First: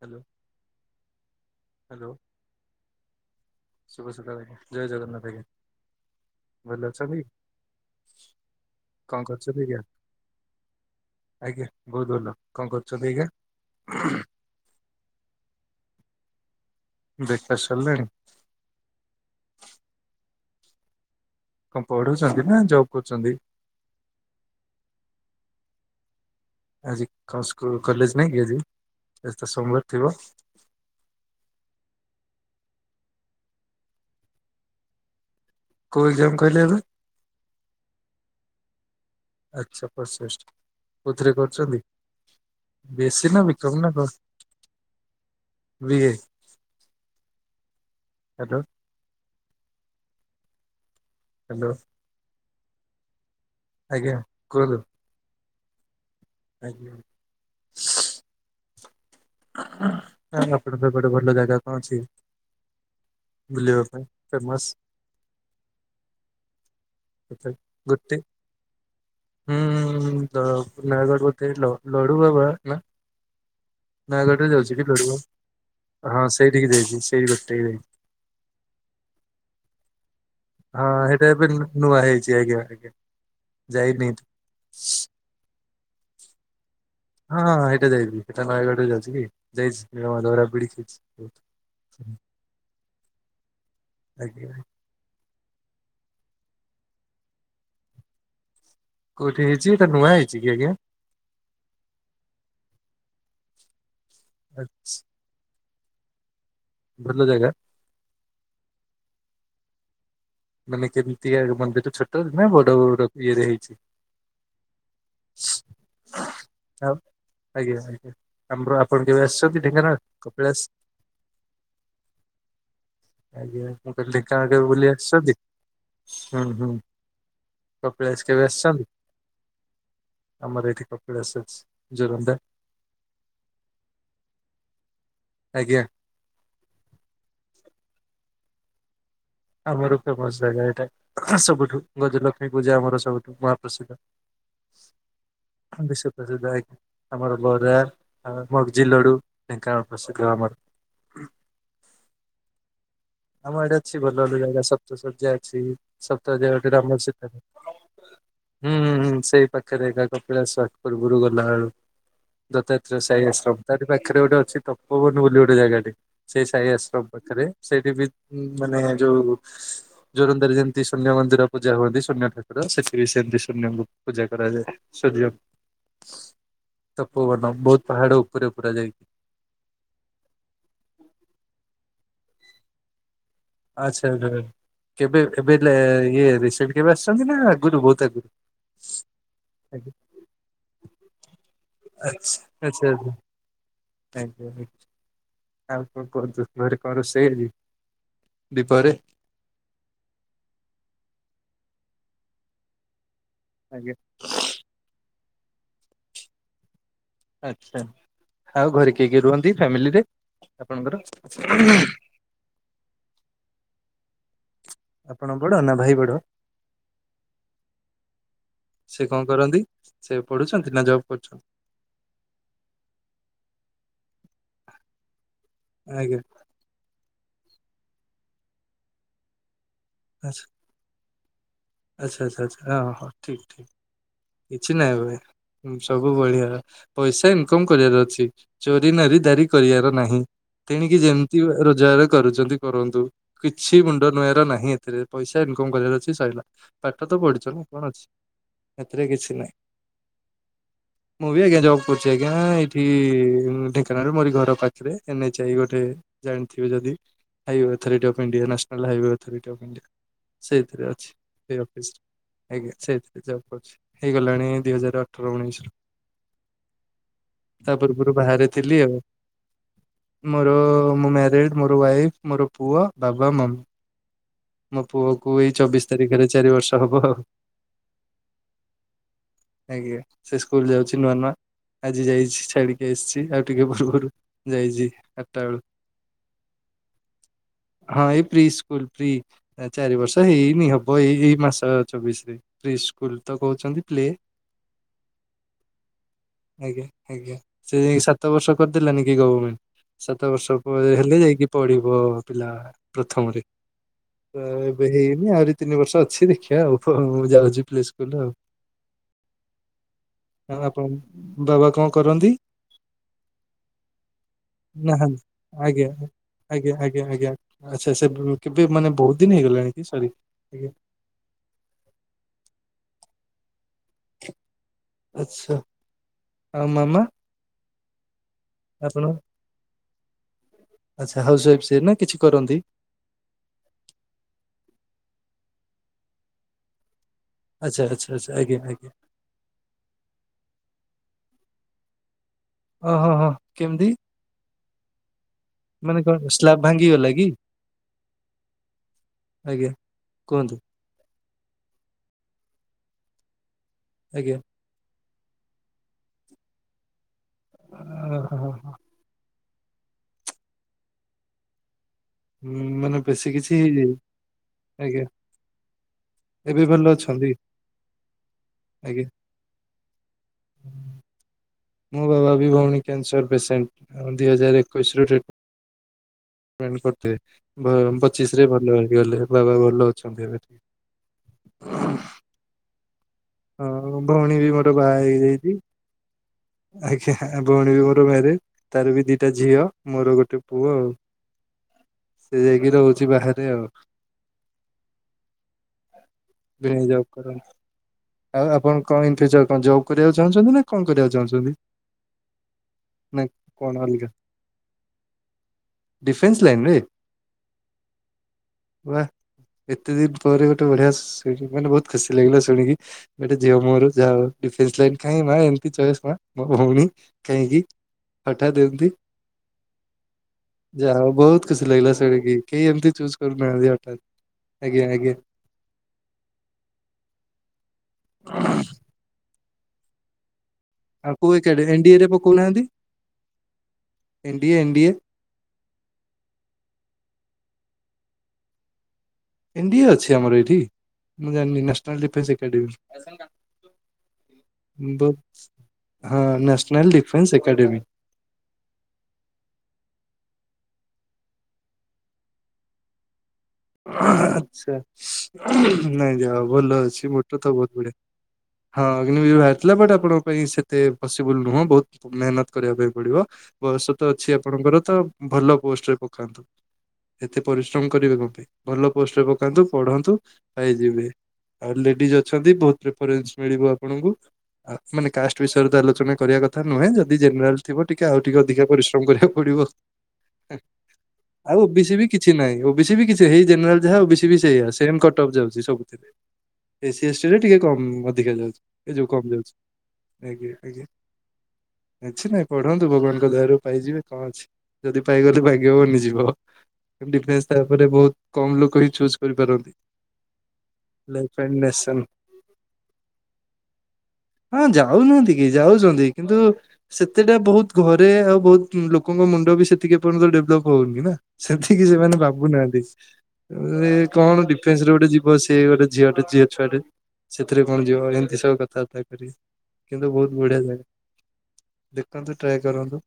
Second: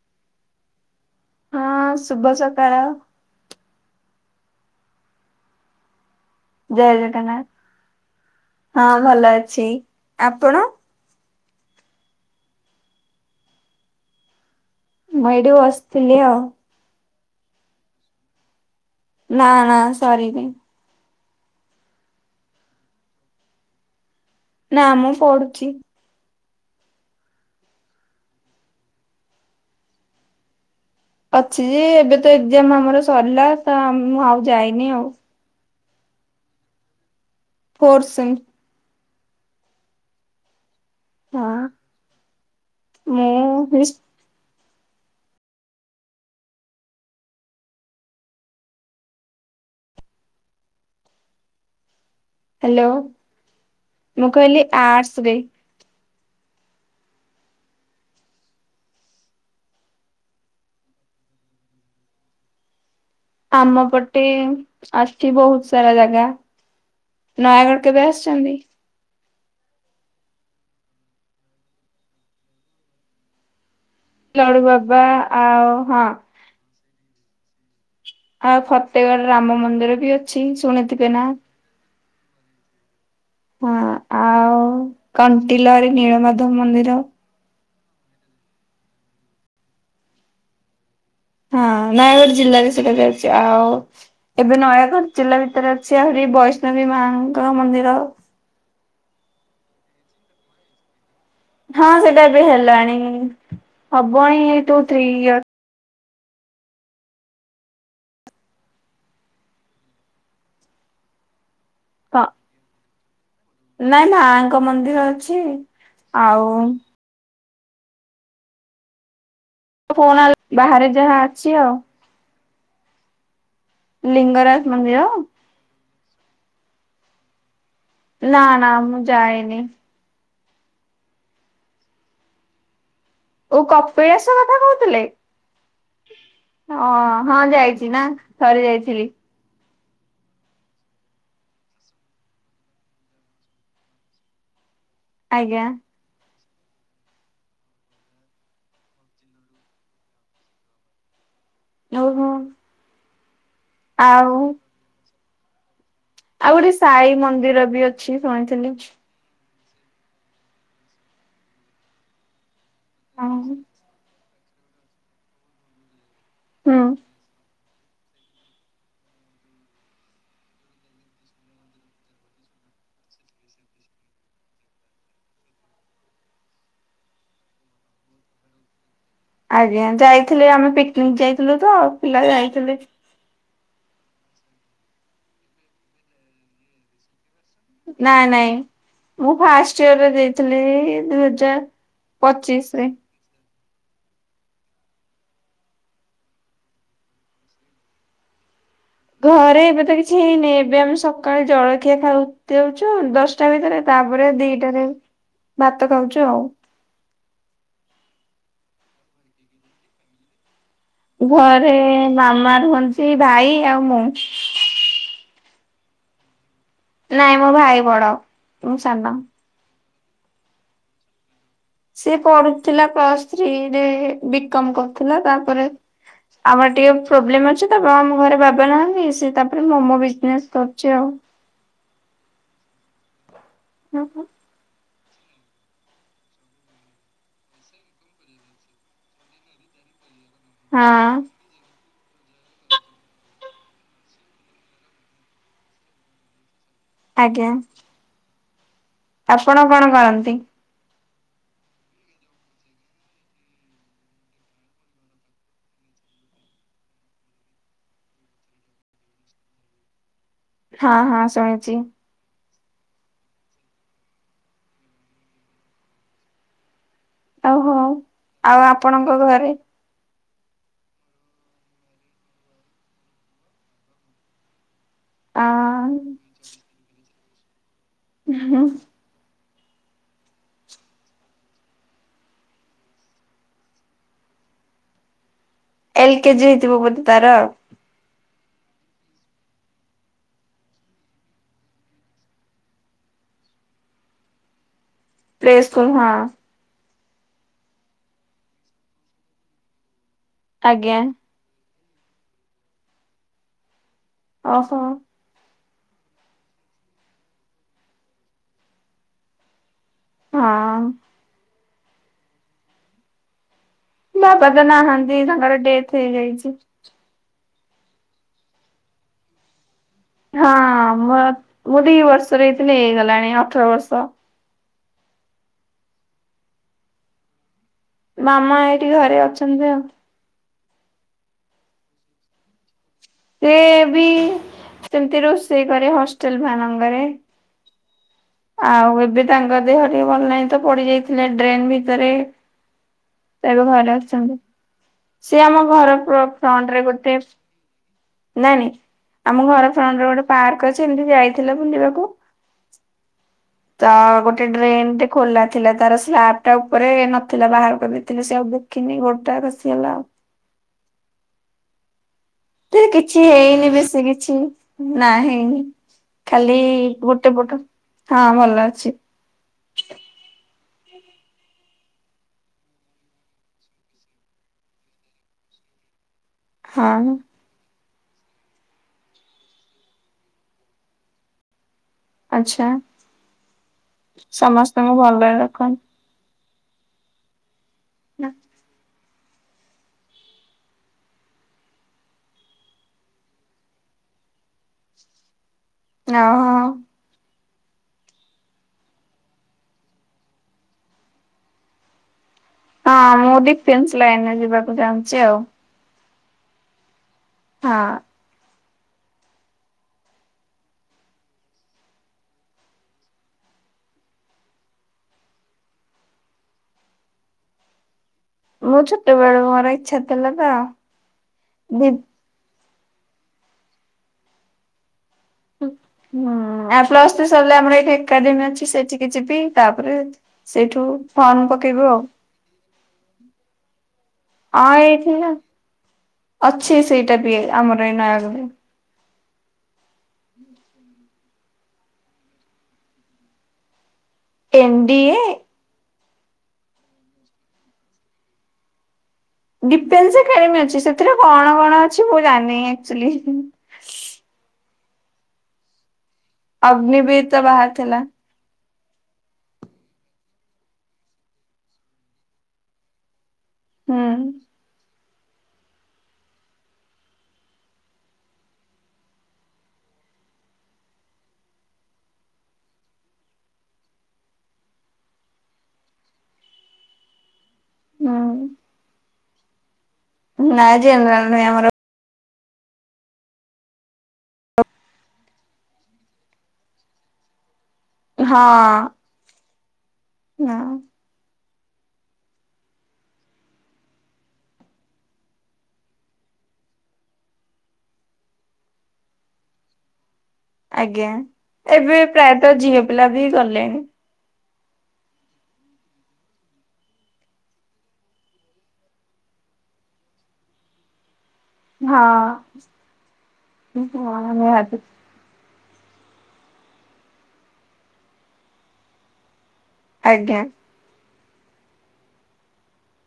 Hello. ହଁ hello ଶୁଭ ସକାଳ। ଶୁଭ ସକାଳ ଆଜ୍ଞା ଜୟ ଜଗନ୍ନାଥ ଆଜ୍ଞା। ଭଲ ଜୟ ଅଛନ୍ତି ଜଗନ୍ନାଥ ହଁ କଣ ଭଲ କରୁଛନ୍ତି ଅଛି ଆଜ୍ଞା? ଆପଣ? ଆଜ୍ଞା ବହୁତ ଭଲ କଣ କରୁଛନ୍ତି ଆଜ୍ଞା? ମୁଁ ଏଠି ବସିଥିଲି ଆଉ। ବେକାର ସରିଲାଣି। ନା ନା ସରିନି। କଣ ପଢ଼ୁଛନ୍ତି ନା ଜବ୍ କରୁଛନ୍ତି? ନା ମୁଁ ପଢୁଛି। ଆଜି କଣ ସ୍କୁଲ କଲେଜ ନାଇଁ କି ଆଜି ଆଜି ତ ସୋମବାର ଥିବ? ଅଛି ଯେ ଏବେ ତ ଏକଜାମ ଆମର ସରିଲା ତ ମୁଁ ଆଉ ଯାଇନି ଆଉ। କୋଉ ଏକ୍ଜାମ କହିଲେବେ? Fourth same. ଆଛା ପରସେଷ୍ଟ କଉଥିରେ ହଁ କରୁଛନ୍ତି ବେଶୀ ମୁଁ ନା ବିକମ ନା ହ୍ୟାଲୋ କର? ହ୍ୟାଲୋ। ହ୍ୟାଲୋ। ହ୍ୟାଲୋ ଆଜ୍ଞା ମୁଁ କହିଲି କୁହନ୍ତୁ ଆର୍ଟସରେ। ଆଜ୍ଞା। ହ ଆପଣ ପଟେ ଭଲ ଜାଗା କଣ ଅଛି? ବୁଲିବା ଆମ ପାଇଁ ପଟେ ଫେମସ? ଅଛି ବହୁତ ସାରା ଜାଗା। ନୟାଗଡ଼ କେବେ ଗୋଟେ ଆସିଛନ୍ତି? ହୁଁ ତ ନୟାଗଡ଼ ବୋଧେ ଲଡ଼ୁ ବାବା ନା ନୟାଗଡ଼ରେ ଲଡୁ ଯାଉଛିି କି ବାବା ଆଉ ଲଡ଼ୁବାବ ହଁ ସେଇଠିକି ଯାଇଛି [unintelligible] ଆଉ ଫତେଗଡ ରାମ ମନ୍ଦିର ବି ଅ ହଁ ହେଟା ଏବେ ନୂଆ ହେଇଛି ଆଜ୍ଞା ଆଜ୍ଞା ହଁ ଯାଇନି। ଆଉ କଣ୍ଟିଲରେ ନୀଳମାଧବ ମନ୍ଦିର। ହଁ ହଁ ହେଇଟା ଯାଇଛିି ହେଟା ନୟାଗଡ଼ ରେ ଯାଉଛି କି ଯାଇଛି ନୀଳମାଧବ ରାବିଡ଼ି ଖାଇଛି। ହଁ ନୟାଗଡ଼ ଜିଲ୍ଲାରେ ସେଟା ଯାଉଛି ଆଉ ଏବେ ଆଜ୍ଞା ନୟାଗଡ ଜିଲ୍ଲା ଭିତରେ ଅଛି ଆହୁରି ବୈଷ୍ଣବୀ ମାଙ୍କ ମନ୍ଦିର। କୋଉଠି ହେଇଛି ଏଟା ନୂଆ ହେଇଛି କି ଆଜ୍ଞା। ହଁ ସେଇଟା ଏବେ ହେଲାଣି ହବଣି ଏଇ ଟୁ ଆଚ୍ଛା, ଥ୍ରୀ ଇୟ ଭଲ ଜାଗା? ମାନେ କେମତିକା ମନ୍ଦିର? ଛୋଟ ତ ନା ବଡ ଇଏରେ ହେଇଛି ନାଇଁ ମାଙ୍କ ମନ୍ଦିର ଅଛି ଆଉ ଆଉ ଆଜ୍ଞା ଆଜ୍ଞା ଆମର ଆପଣ କେବେ ଆସିଛନ୍ତି? ଢେଙ୍କାନାଳ [unintelligible] କପିଳାସ ବାହାରେ ଯାହା ଅଛି ଆଉ। ଆଜ୍ଞା ମୁ କହିଲି ଢେଙ୍କାନାଳ ଲିଙ୍ଗରାଜ କେବେ ବୁଲି ମନ୍ଦିର ଆସିଛନ୍ତି? ହୁଁ ହୁଁ କପିଳାସ ନା କେବେ ନା ଆସିଛନ୍ତି? ମୁଁ ଯାଏନି ଆମର ଏଇଠି କପିଳାସ ଅଛି ଜୋରୋନ୍ଦା। ଓ କପିଳାସ କଥା କହୁଥିଲେ। ଆଜ୍ଞା। ଓ ହଁ ଯାଇଛି ନା ଥରେ ଯାଇଥିଲି। ଆମର ଫେମସ ଜାଗା ଏଇଟା ସବୁଠୁ ଗଜଲକ୍ଷ୍ମୀ ପୂଜା ଆମର ସବୁଠୁ ମହାପ୍ରସିଦ୍ଧ। ଆଜ୍ଞା। ବିଶ୍ୱ ପ୍ରସିଦ୍ଧ ଆଜ୍ଞା ଆମର ବରା ଆଉ ମଗଜି ଲଡ଼ୁ ଢେଙ୍କାନାଳ ପ୍ରସିଦ୍ଧ ଆମର। ଆଉ କ ଆମ ଏଇଠି ଅଛି ଭଲ ଭଲ ଜାଗା ସପ୍ତସବ୍ଜା ଅଛି। ଆଉ ଗୋଟେ ସାଇ ମନ୍ଦିର ବି ଅଛି [unintelligible] ଶୁଣିଥିଲି। ହୁଁ ହୁଁ ହୁଁ ସେଇପା। ପାଖରେ ଏକା କପିଳାସ ପୂର୍ବରୁ ଗଲାବେଳୁ ଦତ୍ତାତ୍ରୟ ସାହି ହଁ। ଆଶ୍ରମ ତାରି ପାଖରେ ଗୋଟେ ଅଛି। ତପୋବନ ବୋଲି ଗୋଟେ ଜାଗାଟେ ସେଇ ସାହି ହୁଁ। ଆଶ୍ରମ ପାଖରେ ସେଇଠି ବି ହୁଁ ମାନେ ଯୋଉ ଜୋରନ୍ଦାରେ ଯେମିତି ଶୂନ୍ୟ ମନ୍ଦିର ପୂଜା ହୁଅନ୍ତି ଶୂନ୍ୟ ଠାକୁର ସେଠି ବି ସେମିତି ଶୂନ୍ୟଙ୍କୁ ପୂଜା କରାଯାଏ। ସୂର୍ଯ୍ୟ ତପୋବନ ବହୁତ ପାହାଡ଼ ଉପରେ ପୁରା ଯାଇକି। ଆଜ୍ଞା ଯାଇଥିଲେ ଆମେ ପିକ୍ ନିକ୍ ଯାଇଥିଲୁ ତ ପିଲା ଯାଇଥିଲେ। ଆଚ୍ଛା ଆଚ୍ଛା କେବେ ଏବେ ଇଏ ରିସେଣ୍ଟ କେବେ ଆସିଛନ୍ତି ନା ଆଗରୁ ବହୁତ ନାଇଁ ଆଗରୁ? ନାଇଁ ମୁଁ ଫାଷ୍ଟଇୟରରେ ଯାଇଥିଲି ଦୁଇ ହଜାର ଆଛ ପଚିଶରେ। ଆଚ୍ଛା ଆଚ୍ଛା। ଆଜ୍ଞା ଆଉ କଣ କୁହନ୍ତୁ ଘରେ କଣ ରୋଷେଇ ଆଜି? ଦ୍ଵି ପହରେ। ଘରେ ଏବେ ତ କିଛି ହେଇନି ଏବେ ଆମେ ସକାଳେ ଜଳଖିଆ ଖାଉ ଦଉଛୁ ଦଶ ଟା ଭିତରେ ଆଜ୍ଞା ତାପରେ ଦିଟାରେ ଭାତ ଖାଉଛୁ ଆଉ। ଆଚ୍ଛା ଆଉ ଘରେ କିଏ କିଏ ରୁହନ୍ତି ଫ୍ୟାମିଲିରେ? ଆପଣଙ୍କର ଘରେ ମାମା ରୁହନ୍ତି ଭାଇ ଆଉ ମୁଁ। ଆପଣ ବଡ଼ ନା ଭାଇ ବଡ଼? ନାଇଁ ମୋ ଭାଇ ବଡ଼ ମୁଁ ସେ ସାନ। କଣ କରନ୍ତି? ସେ ଏବେ ପଢୁଛନ୍ତି ନା ଜବ୍ କରୁଛନ୍ତି। ସିଏ ପଢୁଥିଲା ପ୍ଲସ୍ ଥ୍ରୀ ରେ ବିକମ କରୁଥିଲା ତାପରେ ଆଜ୍ଞା। ଆମର ଟିକେ ପ୍ରୋବ୍ଲେମ ଅଛିତ ଆମ ଘରେ ବାବା ନାହାନ୍ତି ସେ ତାପରେ ମୋମୋ ଆଚ୍ଛା। ବିଜନେସ କରୁଛି ଆଉ। ଆଚ୍ଛା ଆଚ୍ଛା ଆଚ୍ଛା ହଁ ହଁ ଠିକ୍ ଠିକ୍। ହୁଁ ହୁଁ। କିଛି ନାହିଁ ଭାଇ ସବୁ ବଢିଆ। ପଇସା ଇନକମ କରିବାର ଅଛି ଚୋରି ନାରୀ ଦାରି କରିବାର ନାହିଁ। ତେଣିକି ଯେମିତି ରୋଜଗାର କରୁଚନ୍ତି କରନ୍ତୁ କିଛି ମୁଣ୍ଡ ନୁଆର ନାହିଁ ଏଥିରେ ପଇସା ଇନକମ କରିବାର ଅଛି ସରିଲା ପାଠ ତ ଆଜ୍ଞା ପଢିଛ ନା କଣ ଅଛି ଏଥିରେ କିଛି ନାହିଁ। ଆପଣ କଣ କରନ୍ତି? ମୁଁ ବି ଆଜ୍ଞା ଜବ୍ କରୁଚି ଆଜ୍ଞା ଏଇଠି ଢେଙ୍କାନାଳରେ ମୋରି ଘର ପାଖରେ ଏନ ଏଚ ଆଇ ଗୋଟେ ଜାଣିଥିବେ ଯଦି highway authority of India national highway authority of India. ସେଇଥିରେ ହଁ ଅଛି। ହଁ ସେଇ ଶୁଣିଛି ଅଫିସରେ। ଆଜ୍ଞା ସେଇଥିରେ ଜବ୍ କରୁଚି ହେଇଗଲାଣି ଦୁଇ ହଜାର ଅଠର ଉଣେଇଶ ରୁ। ଓହୋ ତା ପୂର୍ବରୁ ବାହାରେ ଥିଲି ଆଉ। ଆପଣଙ୍କ ଘରେ ମୋର ମୁଁ ମ୍ୟାରେଡ ମୋର ୱାଇଫ ମୋର ପୁଅ ବାବା ମମି। ମୋ ପୁଅକୁ ଆ ଏଇ ଚବିଶ ତାରିଖରେ ଚାରି ବର୍ଷ ହବ ଆଉ। ହୁଁ। ଆଜ୍ଞା ସେ ସ୍କୁଲ ଯାଉଚି ନୂଆ ନୂଆ। ଆଜି ଯାଇଚି ଛାଡିକି ଆସିଚି ଆଉ ଟିକେ ପୂର୍ବରୁ ଯାଇଚି ଆଠଟା ବେଳୁ। ଏଲ କେ ଜି ହେଇଥିବ ବୋଧେ ତାର। ହଁ ଏଇ ପ୍ରି ସ୍କୁଲ ପ୍ରି ଚାରି ବର୍ଷ ହେଇନି ହବ ଏଇ ଏଇ ମାସ ଚବିଶି ରେ। ପ୍ରି ସ୍କୁଲ ତ କହୁଚନ୍ତି ପ୍ଲେ ପ୍ଲେ ସ୍କୁଲ ହଁ। ଆଜ୍ଞା ଆଜ୍ଞା ସେ ସାତ ବର୍ଷ କରି ଦେଲାନିକି ଗଭର୍ଣମେଣ୍ଟ। ସାତ ବର୍ଷ ପରେ ଆଜ୍ଞା ହେଲେ ଯାଇକି ପଢିବ ପିଲା ପ୍ରଥମରେ। ତ ଓହୋ ଏବେ ହେଇନି ଆହୁରି ତିନି ବର୍ଷ ଅଛି ଦେଖିବା ଆଉ ମୁଁ ଯାଉଛି ପ୍ଲେ ସ୍କୁଲ ଆଉ। ଆଉ ହଁ। ଆପଣ ବାବା କଣ କରନ୍ତି। ବାବା ତ ନାହାନ୍ତି ତାଙ୍କର ଡେଥ ହେଇଯାଇଚି। ଆଜ୍ଞା ଆଜ୍ଞା ଆଚ୍ଛା ଆଚ୍ଛା କେବେ ମାନେ ବହୁତ ଦିନି ହେଇଗଲାଣି କି ସରି। ହଁ ମୁଁ ଦି ବର୍ଷର ହେଇଥିଲି ହେଇଗଲାଣି ଅଠର ବର୍ଷ। ଆଛା ଆଉ ମାମା। ମାମା ଏଇଠି ଆପଣ ଘରେ ଅଛନ୍ତି ଆଉ। ଆଚ୍ଛା ହାଉସୱାଇଫ୍ ନା କିଛି କରନ୍ତି। ସିଏ ବି ସେମିତି ରୋଷେଇ କରେ ହଷ୍ଟେଲ ମାନଙ୍କରେ। ଆଚ୍ଛା ଆଚ୍ଛା। ଆଚ୍ଛା ଆଜ୍ଞା ଆଜ୍ଞା ଆଉ ଏବେ ତାଙ୍କ ଦେହ ଟିକେ ଭଲ ନାହିଁ ତ ପଡି ଯାଇଥିଲେ ଡ୍ରେନ୍ ଭିତରେ। ଓ ହଁ ହଁ। ଏବେ କେମିତି ଘରେ ଆଛନ୍ତି ସିଏ ଆମ ଘର ମାନେ କଣ ସ୍ଲାବ ଫଣ୍ଟ ରେ ଭାଙ୍ଗିଗଲା ଗୋଟେ କି ନାଇଁ ନାଇଁ ଆମ ଘର ଆଜ୍ଞା ଫ୍ରଣ୍ଡ୍ରେ ଗୋଟେ କୁହନ୍ତୁ ପାର୍କ ଅଛି ଏମିତି ଯାଇଥିଲା ବୁଲିବାକୁ ତ ଆଜ୍ଞା। ଗୋଟେ ଡ୍ରେନ୍ ଟେ ଖୋଲା ଥିଲା ତାର ସ୍ଲାବ ଟା ଉପରେ ନ ଥିଲା ବାହାର କରିଦେଇଥିଲେ ସେ ଓହୋ ଆଉ ଦେଖିନେଇ ଗୋଡ ଟା ଖସିଗଲା ଆଉ। ଏ ମାନେ କିଛି ବେଶୀ ହେଇନି ବେଶୀ କିଛି ଆଜ୍ଞା ନାହିଁ। ଖାଲି ଏବେ ଭଲ ଅଛନ୍ତି ଗୋଟେ ପଟ ହଁ ଭଲ ଅଛି। ଆଜ୍ଞା। ମୋ ବାବା ବି ଭଉଣୀ କ୍ୟାନସର ପେସେଣ୍ଟ ଦୁଇ ହଜାର ଏକୋଇଶି ରୁ ଡେ ହଁ [unintelligible] ପଚିଶ ରେ ଭଲ ହେଇଗଲେ ବାବା ଭଲ ଅଛନ୍ତି ଏବେ। ଆଛା ହଁ ଭଉଣୀ ବି ମୋର ବାହା ସମସ୍ତଙ୍କୁ ଭଲରେ ହେଇଯାଇଛି ରଖନ୍ତୁ। ଆଜ୍ଞା, ଭଉଣୀ ବି ମୋର ମ୍ୟାରେଜ ତାର ବି ଦିଟା ଝିଅ ମୋର ଗୋଟେ ପୁଅ ଆଉ। ସେ ଯାଇକି ରହୁଛି ବାହାରେ ଆଉ। ଓହୋ [unintelligible] ଆଉ ଆପଣ କଣ ଜବ୍ କରିବାକୁ ଚାହୁଁଛନ୍ତି ନା କଣ କରିବାକୁ ଚାହୁଁଛନ୍ତି? ହଁ, ନା ମୁଁ କଣ ଡିଫେନ୍ସ ଅଲଗା ଲାଇନ ରେ ଯିବାକୁ ଚାହୁଁଛି ଆଉ। ଡିଫେନ୍ସ ଲାଇନରେ। ହଁ। ବା ଏତେ ଦିନ ପରେ ଗୋଟେ ବଢିଆ ଶଣ ମାନେ ବହୁତ ଖୁସି ଲାଗିଲା ଶୁଣିକି। ଗୋଟେ ଝିଅ ମୁହଁରୁ ଯାହା ହେଉ ଡିଫେନ୍ସ ଲାଇନ ପାଇଁ ଏମିତି ଚଏସ ମୋ ଭଉଣୀ। କାହିଁକିି। ହଠାତ ମୁଁ ଏମିତି ଛୋଟବେଳୁ ମୋର ଇଚ୍ଛା ଥିଲା ତ ଯାହା ହେଉ ବହୁତ ଖୁସି ଦି ଲାଗିଲା ଶୁଣିକି। କେହି ଏମିତି ଚୁଜ୍ କରୁନାହାନ୍ତି ହଠାତ। ଆଜ୍ଞା ହୁଁ, ଆ ପ୍ଲସ୍ ସରିଲେ ଆମର ଏଇଠି ଏକାଡେମି ଅଛି ସେଠିକି ଯିବି ତାପରେ। ସେଇଠୁ ଫରମ ପକେଇବୁ ଆଉ। କହୁନାହାନ୍ତି। ହଁ ଏଇଠି ଅଛି ସେଇଟା ବି ଆମର ଏଇ ନା ଏନ୍ଡିଇ ଅଛି ଆମର ଏଇଠି ମୁଁ ଜାଣିନି national defence academy. N D ବ ଏ ହଁ national defence academy. Defence academy ଅଛି ସେଥିରେ କଣ କଣ ଅଛି ମୁଁ ଜାଣିନି ଆଚୁଆଲି। ଆଛା ନାଇଁ ଯାଅ ଭଲ ଅଛି ଅଗ୍ନିବୀର ମୋଟ ତ ବହୁତ ବଢିଆ। ବାହାରିଥିଲା ହଁ ବାହାରିଥିଲା ବଟ୍ ଆପଣ ପାଇଁ ସେତେ ପସିବୁଲ ନୁହଁ ବହୁତ ମେହନତ କରିବା ପାଇଁ ପଡିବ। ବୟସ ହୁଁ ତ ଅଛି ଆପଣଙ୍କର ତ ଭଲ ପୋଷ୍ଟରେ ପକାନ୍ତୁ ଏତେ ପରିଶ୍ରମ କରିବେ କଣ ପାଇଁ। ଭଲ ପୋଷ୍ଟରେ ପକାନ୍ତୁ ପଢନ୍ତୁ ପାଇଯିବେ। ଆଉ ଲେଡିଜ ଅଛନ୍ତି ବହୁତ ପ୍ରିଫରେନ୍ସ ମିଳିବ ଆପଣଙ୍କୁ। ମାନେ କାଷ୍ଟ ବିଷୟରେ ଆଲୋଚନା କରିବା କଥା ନୁହେଁ ଯଦି ଜେନେରାଲ ଥିବ ଟିକେ ଆଉ ଟିକେ ଅଧିକା ହୁଁ। ପରିଶ୍ରମ କରିବାକୁ ପଡିବ ନା ଜେନେରାଲ ନୁହେଁ ଆଉ ଓ ଆମର ବି ସି ବି କିଛି ନାହିଁ ଓ ବି ସି ବି କିଛି ହେଇ ଜେନେରାଲ ଯାହା ଓ ବି ସି ସେଇ କଟ୍ ଅଫ୍ ଯାଉଛି ସବୁଥିରେ ଏ ସ ଏସ ଟିରେ ଟିକେ କ ଅଧିକା ଯାଉଛି ଏ ହଁ ଯୋଉ କମ ଯାଉଛି ଆଜ୍ଞା ହଁ ଆଜ୍ଞା। ନାଇଁ ପଢନ୍ତୁ ଭଗବାନଙ୍କ ଦୟାରୁ ପାଇଯିବେ କଣ ଅଛି। ଯଦି ପାଇଗଲେ ଭାଗ ବନିଯିବ ଡିଫେନ୍ସ ତାପରେ ବହୁତ କମ୍ ଲୋକ ହିଁ ଚୁଜ୍ କରିପାରନ୍ତି। ଆଜ୍ଞା ଲାଇଫ ଆଣ୍ଡ ଏବେ ନେସନ ପ୍ରାୟତଃ ଝିଅ ପିଲା ବି ଗଲେଣି। ହଁ ଯାଉନାହାନ୍ତି କି ଯାଉଛନ୍ତି କିନ୍ତୁ ସେତେଟା ବହୁତ ଘରେ ଆଉ ବହୁତ ଲୋକଙ୍କ ମୁଣ୍ଡ ବି ସେତିକି ପର୍ଯ୍ୟନ୍ତ ଡେଭଲପ୍ ହଉନି ନା। ସେତିକି ହଁ। ସେମାନେ ଭାବୁନାହାନ୍ତି ହଁ କଣ ନିହାତି ଡିଫେନ୍ସ ର ଗୋଟେ ଯିବ ସିଏ ଗୋଟେ ଝିଆଟେ ଝିଅଛୁଆଟେ ସେଥିରେ କଣ ଯିବ ଏମିତି ସବୁ କଥାବାର୍ତ୍ତା ହେଇପାରିବେ। କିନ୍ତୁ ବହୁତ ଆଜ୍ଞା ବଢିଆ ଜାଗା ଦେଖନ୍ତୁ ଟ୍ରାଏ କରନ୍ତୁ।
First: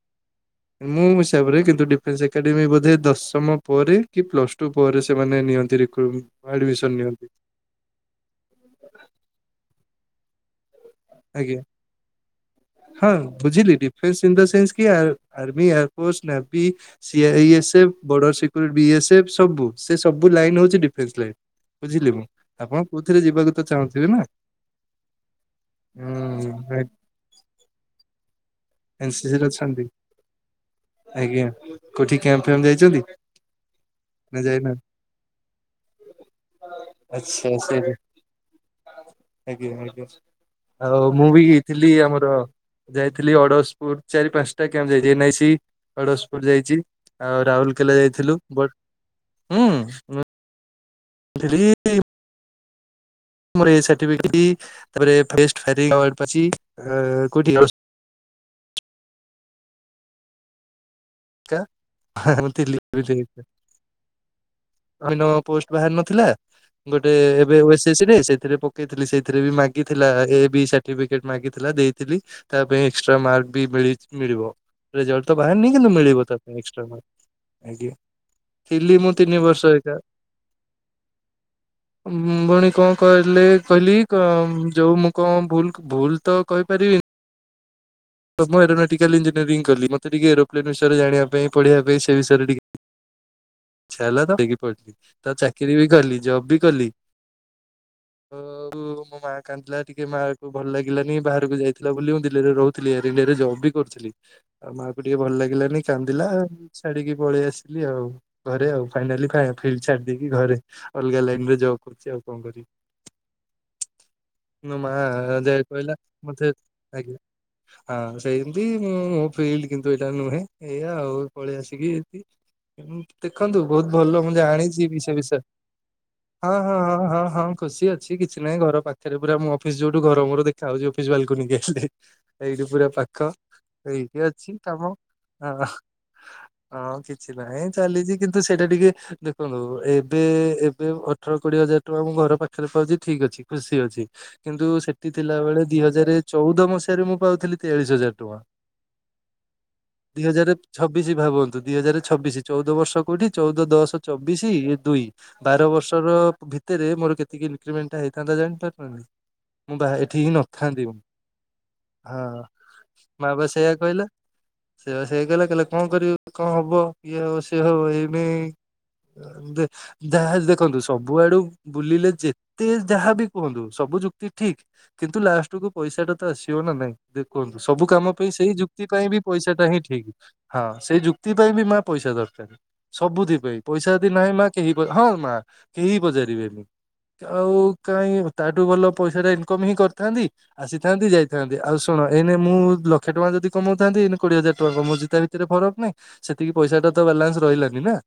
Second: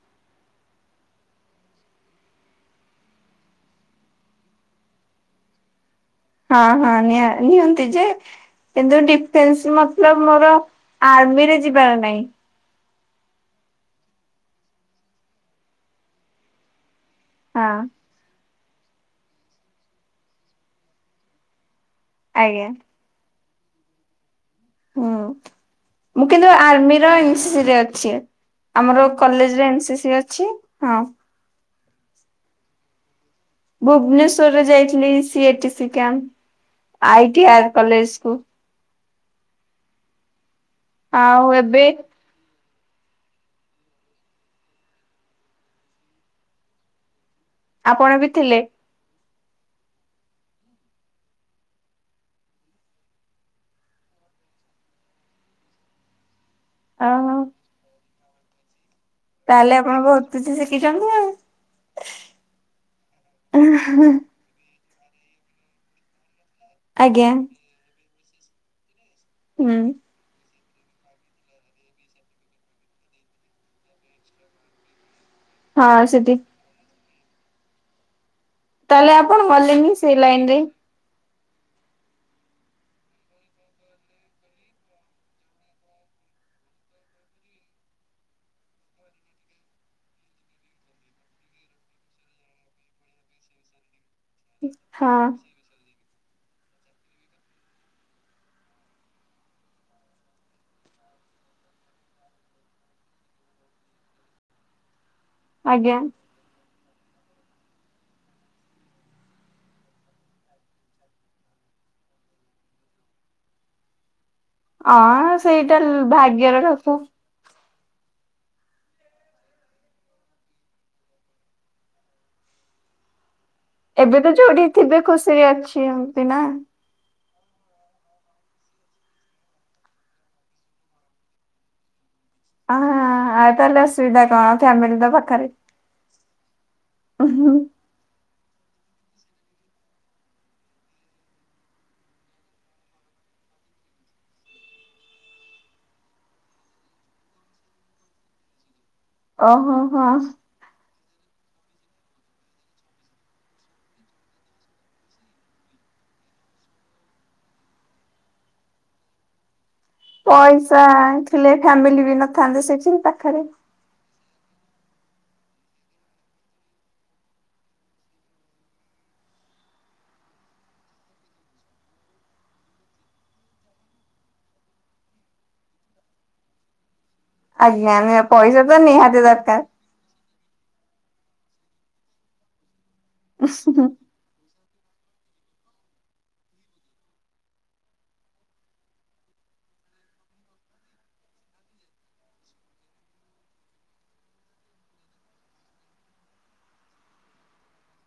ମୋ ହିସାବରେ କିନ୍ତୁ ଡିଫେନ୍ସ ଏକାଡେମୀ ବୋଧେ ଦଶମ ପରେ କି ପ୍ଲସ ଟୁ ଟୁ ପରେ ସେମାନେ ନିଅନ୍ତି। ହଁ ଆଡମିସନ ହଁ ନି ନିଅନ୍ତି ନିଅନ୍ତି ଯେ କିନ୍ତୁ ଡିଫେନ୍ସ ମତଲବ ମୋର ଆର୍ମି ଆଜ୍ଞା ରେ ଯିବାର ନାହିଁ। ହଁ ବୁଝିଲି ଡିଫେନ୍ସ ଇନ୍ ଦ ସେନ୍ସ କି army air force navy C I ହଁ ଏସ୍ ଏଫ ବର୍ଡର ସିକ୍ୟରି ବି ଏସ୍ଏଫ୍ ସବୁ ସେ ସବୁ ଲାଇନ ହଉଛି ଡିଫେନ୍ସ ଲାଇନ୍ ବୁଝିଲି ମୁଁ ଆଜ୍ଞା ଆପଣ କଉଥିରେ ଯିବାକୁ ତ ଚାହୁଁଥିବେ ନା? ହୁଁ ମୁଁ କିନ୍ତୁ ହୁଁ ଆର୍ମିର ଏସି ସ ରେ ଅଛି। ଆମର ଏ ଅ କଲେଜରେ ଏନସିସି ଅଛି ହଁ। ଆଜ୍ଞା କୋଉଠି୍ୟାମ୍ ଫ ଯାଇଛନ୍ତି ନା ଭୁବନେଶ୍ଵରରେ ଯାଇନାହାନ୍ତି ଯାଇଥିଲି ସି କ୍ୟାପ ଆଚ୍ଛା ଆଇ ସେଇଠି କଲେଜକୁ। ଆଜ୍ଞା ଆଜ୍ଞା ଆଉ ମୁଁ ବି ହେଇଥିଲି ଆମର ଯାଇଥିଲି ଅଡ ସ୍ପୋର୍ଟସ ଚାରି ପାଞ୍ଚଟା କ୍ୟାମ୍ପ ଯାଇଚି ଏନ ଆଇ ସି ଅଡ଼ଶପୁର ଯାଇଚି ଆଉ ରାହୁଲ କେଲା ଆପଣ ବି ଯାଇଥିଲୁ ଥିଲେ ବଟ ହୁଁ। [inaudible] ଓହୋ [unintelligible] ତାହେଲେ ଆପଣ ବହୁତ କିଛି ଶିଖିଛନ୍ତି ଆଉ। [unintelligible] ଅନ୍ୟ ପୋଷ୍ଟ ବାହାରି ନଥିଲା ଗୋଟେ ଆଜ୍ଞା ଏବେ ଓ ସି ସି ରେ ସେଥିରେ ପ କେଇଥିଲି ସେଇଥିରେ ବି ହୁଁ ମାଗିଥିଲା ଏ ବି ସା ର୍ଟିଫିକେଟ ମାଗିଥିଲା ଦେଇଥିଲି ତା ପାଇଁ ଏକ୍ସଟ୍ରା ମାର୍କ ବି ମିଳି ମିଳିବ। ରେଜଲ୍ଟ ତ ବାହାରି ନିଁ କିନ୍ତୁ ହଁ ମିଳି ସେଠି ଥିଲି ମୁଁ ତାହେଲେ ଆପଣ ତିନି ବର୍ଷ ଗଲେନି ହେକା। ସେଇ ଲାଇନ ରେ ମୁଁ ପୁଣି କଣ କଲି କହିଲି କ ଯୋଉ ମୁଁ କଣ ଭୁଲ କ ଭୁଲ ତ କହିପାରି ତ ମୁଁ ଏରୋନେଟିକାଲ ଇଞ୍ଜିନିୟରିଂ କଲି ମୋତେ ଟିକଏ ଏରୋପ୍ଲେନ୍ ବିସୟରେ ଜାଣିବା ପାଇଁ ପଢ଼ିବା ପାଇଁ ସେ ବିଷୟରେ ଟିକେ ଛା ହେଲା ତ ଦେଇକି ପଡିଲି ହଁ ତ ଚାକିରିୀ ବି କଲି ଜବ ବି କଲି। ତ ଆଉ ମୋ ମାଆ କାନ୍ନ୍ଦିଲା ଟିକେ ମାକୁ ଭଲ ଲାଗିଲାନି ବାହାରକୁ ଯାଇଥିଲା ବୋଲି ମୁଁ ଦିଲ୍ଲୀରେ ରହୁ ଥିଲି ଏୟାର ଇଣ୍ଡିଆରେ ଜବ୍ ବି କରୁଥିଲି ଆଉ ମାଆ କୁ ଟିକେ ଭଲ ଲାଗିଲାନି ଆଜ୍ଞା। କାନ୍ଦିଲା ଛାଡିକି ପଳେଇ ଆସିଲି ଆଉ ଘରେ ଆଉ ଫାଇନାଲି ଫା ଫିଲ୍ଡ୍ ଛାଡି ଦେଇକି ଘରେ। ଅଲଗା ଲାଇନରେ ଜବ କରୁଛି ଆଉ କଣ କରିବି। ମୋ ମା ଅ ଯାଇ ସେଇଟା କହିଲା ମତେ ଭାଗ୍ୟର କଥା। ଆଜ୍ଞା ହଁ ସେମିତି ମୁଁ ମୋ ଫିଲ୍ଡ୍ କିନ୍ତୁ ଏଇଟା ନୁହେଁ ଏଇଆ ଆଉ ପଳେଇ ଆସିକି ଏଇଠି ଦେଖନ୍ତୁ ବହୁତ ଏବେ ଭଲ ତ ମୁଁ ଯୋଉଠି ଜାଣିଛି ଥିବେ ବି ସେ ବିଷୟରେ ଖୁସିରେ ଅଛି ଏମତି ନା। ହଁ ହଁ ହଁ ହଁ ହଁ। ଖୁସି ଅଛି କିଛି ନାହିଁ ଘର ପାଖରେ ପୁରା ମୁଁ ଅଫିସ ଯୋଉଠୁ ଘର ମୋର ଦେଖା ହାଉଛି ଅଫିସ ବାଲକୁନିକୁ ଆସିଲେ। ଏଇଠି ଆ ପୁରା ପାଖ ଆଉ ତାହେଲେ ଅସୁବିଧା ଏଇଠି କଣ ଅଛି କାମ ଫ୍ୟାମିଲି ତ ପାଖରେ। ହଁ। ହଁ କିଛି ନାହିଁ। ଚାଲିଛି କିନ୍ତୁ ସେଇଟା ଟିକେ ଦେଖନ୍ତୁ ଏବେ ଏବେ ଅଠର କୋଡିଏ ହଜାର ଟଙ୍କା ମୁଁ ଘର ପାଖରେ ପାଉଛି ଠିକ୍ ଅଛି ଖୁସି ଅଛି। କିନ୍ତୁ ସେଠି ଥିଲା ବେଳେ ଦି ହଜାର ଚଉଦ ମସି ହାରେ ମୁଁ ପାଉଥିଲି ତେୟାଳିଶ ହଜାର ଟଙ୍କା ଓହୋ ହଁ। ଦି ହଜାର ଛବିଶି ଭାବନ୍ତୁ ଦିଇ ହଜାର ଛବିଶି ଚଉଦ ବର୍ଷ କୋଉଠି ଚଉଦ ଦଶ ଚବିଶି ଇଏ ଦୁଇ ବାର ବର୍ଷର ର ଭିତରେ ମୋର କେତିକି ଇନକ୍ରିମେଣ୍ଟ ହେଇଥାନ୍ତା ଜାଣି ପାରୁଚନ୍ତି ମୁଁ ବାହା ପଇସା ଥିଲେ ଫ୍ୟାମିଲି ବି ହଁ ନଥାନ୍ତେ ସେଠି ପାଖରେ। ସେଇଆ କହିଲ। ସେୟା ବା ସେଇଆ କହିଲା କହିଲା କଣ କରିବି କଣ ହବ ଇଏ ହବ ସିଏ ହବ ଏଇମି [inaudible] ଯାହା ଦେଖନ୍ତୁ ସବୁଆଡୁ ବୁଲିଲେ ଯେତେ ଯାହାବି କୁହନ୍ତୁ ସବୁ ଯୁକ୍ତି ଠିକ କିନ୍ତୁ ଲାଷ୍ଟ କୁ ପଇସାଟା ତ ଆସି ବ ନା ନାଇଁ ଦେଖନ୍ତୁ ସବୁ କାମ ଆଜ୍ଞା ପାଇଁ ସେଇ ପଇସା ତ ଯୁକ୍ତି ପାଇଁ ବି ନିହାତି ପଇସା ଦରକାର। ଟା ହିଁ ଠିକ। ହଁ ସେଇ ଯୁକ୍ତି ପାଇଁ ବି ମା ପଇସା ଦରକାର ସବୁଥିପାଇ ପଇସା ଯଦି ନାହିଁ ମା କେହି ପ ହଁ ମା କେହି ପଚାରିବେନି। ଆଉ କାହିଁ ତାଠୁ ଭଲ ପଇସା ଟା ଇନକମ ହିଁ କରିଥାନ୍ତି ଆସିଥାନ୍ତି ଯାଇ ଥାନ୍ତି ଆଉ ଶୁଣ ଏଇନେ ମୁଁ ଲକ୍ଷେ ଟଙ୍କା ଯଦି କମାଉଥାନ୍ତି ଏଇନ କୋଡିଏ ହଜାର ଟଙ୍କା କମଉଚି ତା ଭିତରେ ଫରକ ନାଇଁ। ସେତିକି ପଇସା ଟା ତ ବାଲାନ୍ସ ରହିଲାନି ନା।